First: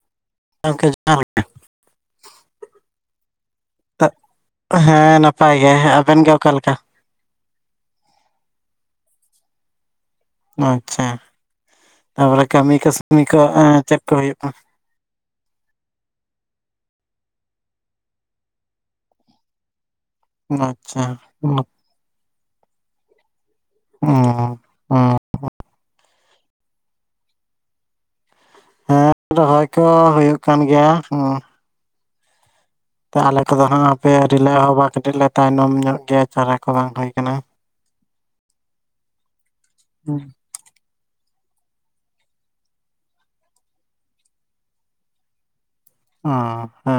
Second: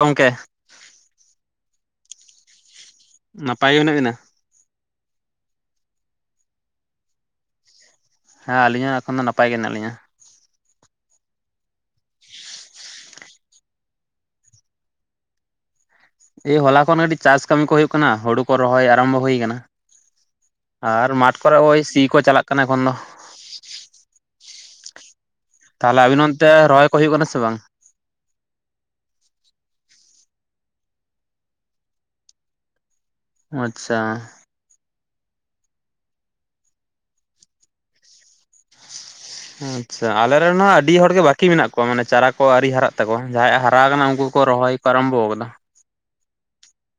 ᱜᱚᱢᱠᱮ ᱜᱚᱢᱠᱮ ᱡᱚᱦᱟᱨ ᱜᱮ ᱱᱟᱯᱟᱭ ᱜᱮ ᱢᱮᱱᱟᱜ ᱵᱮᱱᱟ? ᱦᱮᱸ ᱱᱟᱯᱟᱭ ᱜᱮ ᱟᱵᱮᱱ ᱜᱮ ᱚᱠᱟᱞᱮᱠᱟ ᱦᱮᱸ ᱟᱹᱞᱤᱧ ᱦᱚ ᱮᱠᱷᱚᱱ ᱫᱚ ᱱᱟᱯᱟᱭ ᱜᱮ ᱢᱮᱱᱟᱜᱱᱟᱜ ᱞᱤᱧᱟ ᱟᱪᱪᱷᱟ᱾ ᱛᱟᱯᱚᱨᱮ ᱠᱟᱹᱢᱤ ᱠᱟᱹᱥᱢᱤ ᱠᱚ ᱪᱮᱫ ᱠᱚ ᱦᱩᱭᱩᱜᱼᱟ ᱠᱟᱱᱟ ᱮᱭ ᱦᱚᱞᱟ ᱠᱷᱚᱱ ᱠᱟᱹᱴ ᱪᱟᱥ ᱠᱟᱹᱢᱤ ᱠᱚ ᱦ ᱦᱩᱭᱩᱜᱜ ᱠᱟᱱᱟ ᱦᱳᱲᱩ ᱠᱚ ᱨᱚᱦᱚᱭ ᱟᱨᱟᱢᱵᱷᱚ ᱦᱩᱭᱩ ᱟᱠᱟᱱᱟ᱾ ᱟᱪᱪᱷᱟ ᱟᱨ ᱢᱟᱴᱷ ᱠᱚᱨᱮ ᱦᱩᱸ ᱳᱭ ᱥᱤ ᱠᱚ ᱪᱟᱞᱟᱜ ᱠᱟᱱᱟ ᱮᱠᱷᱚᱱ ᱫᱚ [unintelligible] ᱛᱟᱦᱚᱞᱮ ᱟᱵᱤᱱ ᱚᱱᱛᱮ ᱨᱚᱦᱚᱭ ᱠᱚ ᱦᱩᱭᱩᱜ ᱠᱟᱱᱟ ᱥᱮ ᱵᱟᱝ ᱦᱮᱸ ᱨᱚᱦᱚᱭ ᱠᱚ ᱦᱩᱭᱩᱜ ᱠᱟᱱ ᱜᱮᱭᱟ ᱦᱩᱸ ᱛᱚ ᱟᱞᱮ ᱠᱚᱫᱚ ᱦᱜ ᱟᱪᱪᱷᱟ ᱟᱯᱮ ᱨᱤᱞᱟᱹ ᱦᱚᱸ ᱵᱟ ᱠᱟᱹᱴᱤᱡ ᱞᱮ ᱛᱟᱭᱱᱚᱢ ᱧᱚᱜ ᱜᱮᱭᱟ ᱪᱟᱨᱟ ᱠᱚ ᱵᱟᱝ ᱦᱩᱭ ᱟᱠᱟᱱᱟ ᱟᱪᱪᱷᱟ ᱟᱞᱮ ᱟᱞᱮ ᱨᱮᱱ ᱦᱚᱸ ᱟᱹᱰᱤ ᱦᱚᱲᱜᱮ ᱵᱟᱠᱤ ᱢᱮᱱᱟᱜ ᱠᱚᱣᱟ ᱢᱟᱱᱮ ᱪᱟᱨᱟ ᱠᱚ ᱟᱹᱨᱤ ᱦᱟᱨᱟᱜ ᱛᱟᱠᱚᱣᱟ ᱡᱟᱦᱟᱸᱭᱟᱜ ᱦᱟᱨᱟ ᱟᱠᱟᱱᱟ ᱩᱱᱠᱩ ᱠᱚ ᱨᱚᱦᱚᱭ ᱠᱚ ᱟᱨᱟᱢᱵᱷᱚ ᱟᱠᱟᱫᱟ ᱚ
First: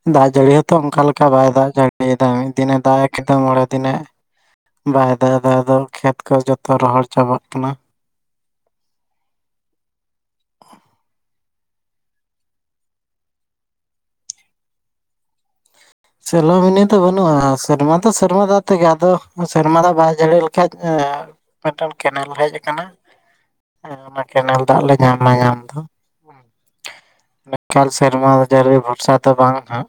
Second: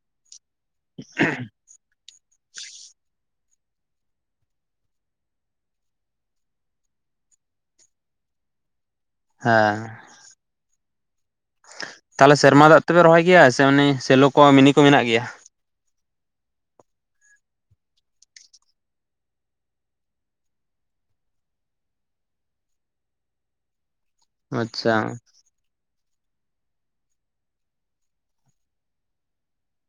ᱦᱮᱸ ᱫᱟᱜ ᱡᱟᱹᱲᱤ ᱦᱛᱚ ᱚᱱᱠᱟ ᱞᱮᱠᱟ ᱵᱟᱭ ᱫᱟᱜ ᱡᱟᱹᱲᱤ ᱱᱤᱭᱟ ᱫᱟᱜ ᱢᱤᱫ ᱫᱤᱱᱮ ᱫᱟᱜ ᱠᱮᱫᱟ, ᱢᱚᱬᱮ ᱫᱤᱱᱮ ᱵᱟᱭ ᱫᱟᱜ ᱫᱚ ᱠᱷᱮᱛ ᱠᱚ ᱡᱚᱛᱚ ᱨᱚᱦᱚᱲ ᱪᱟᱵᱟᱜ ᱠᱟᱱᱟ᱾ ᱦᱮᱸ ᱛᱟᱦᱚᱞᱮ ᱥᱮᱨᱢᱟ ᱫᱟᱜ ᱛᱮᱯᱮ ᱨᱚᱦᱚᱭ ᱜᱮᱭᱟ ᱥᱮ ᱥᱮᱞᱚ ᱠᱚ ᱢᱤᱱᱤ ᱠᱚ ᱢᱮᱱᱟᱜ ᱜᱮᱭᱟ᱾ ᱥᱮᱞᱳ ᱢᱤᱱᱤ ᱫᱚ ᱵᱟᱹᱱᱩᱜᱼᱟ, ᱥᱮᱨᱢᱟ ᱫᱚ ᱥᱮᱨᱢᱟ ᱫᱟᱜ ᱛᱮᱜᱮ ᱟᱫᱚ ᱥᱮᱨᱢᱟ ᱫᱟᱜ ᱵᱟᱭ ᱡᱟᱹᱲᱤ ᱞᱮᱠᱷᱟᱡ ᱢᱤᱫᱴᱟᱝ ᱠᱮᱱᱮᱞ ᱦᱮᱡ ᱟᱠᱟᱱᱟ, ᱚᱱᱟ ᱠᱮᱱᱮᱞ ᱫᱟᱜ ᱟᱪᱪᱷᱟ ᱞᱮ ᱧᱟᱢᱟ ᱧᱟᱢ ᱫᱚ ᱮᱠᱟᱞ ᱥᱮᱨᱢᱟ ᱡᱟᱹᱨᱤ ᱵᱷᱚᱨᱥᱟ ᱫᱚ ᱵᱟᱝ ᱦᱟᱸᱜ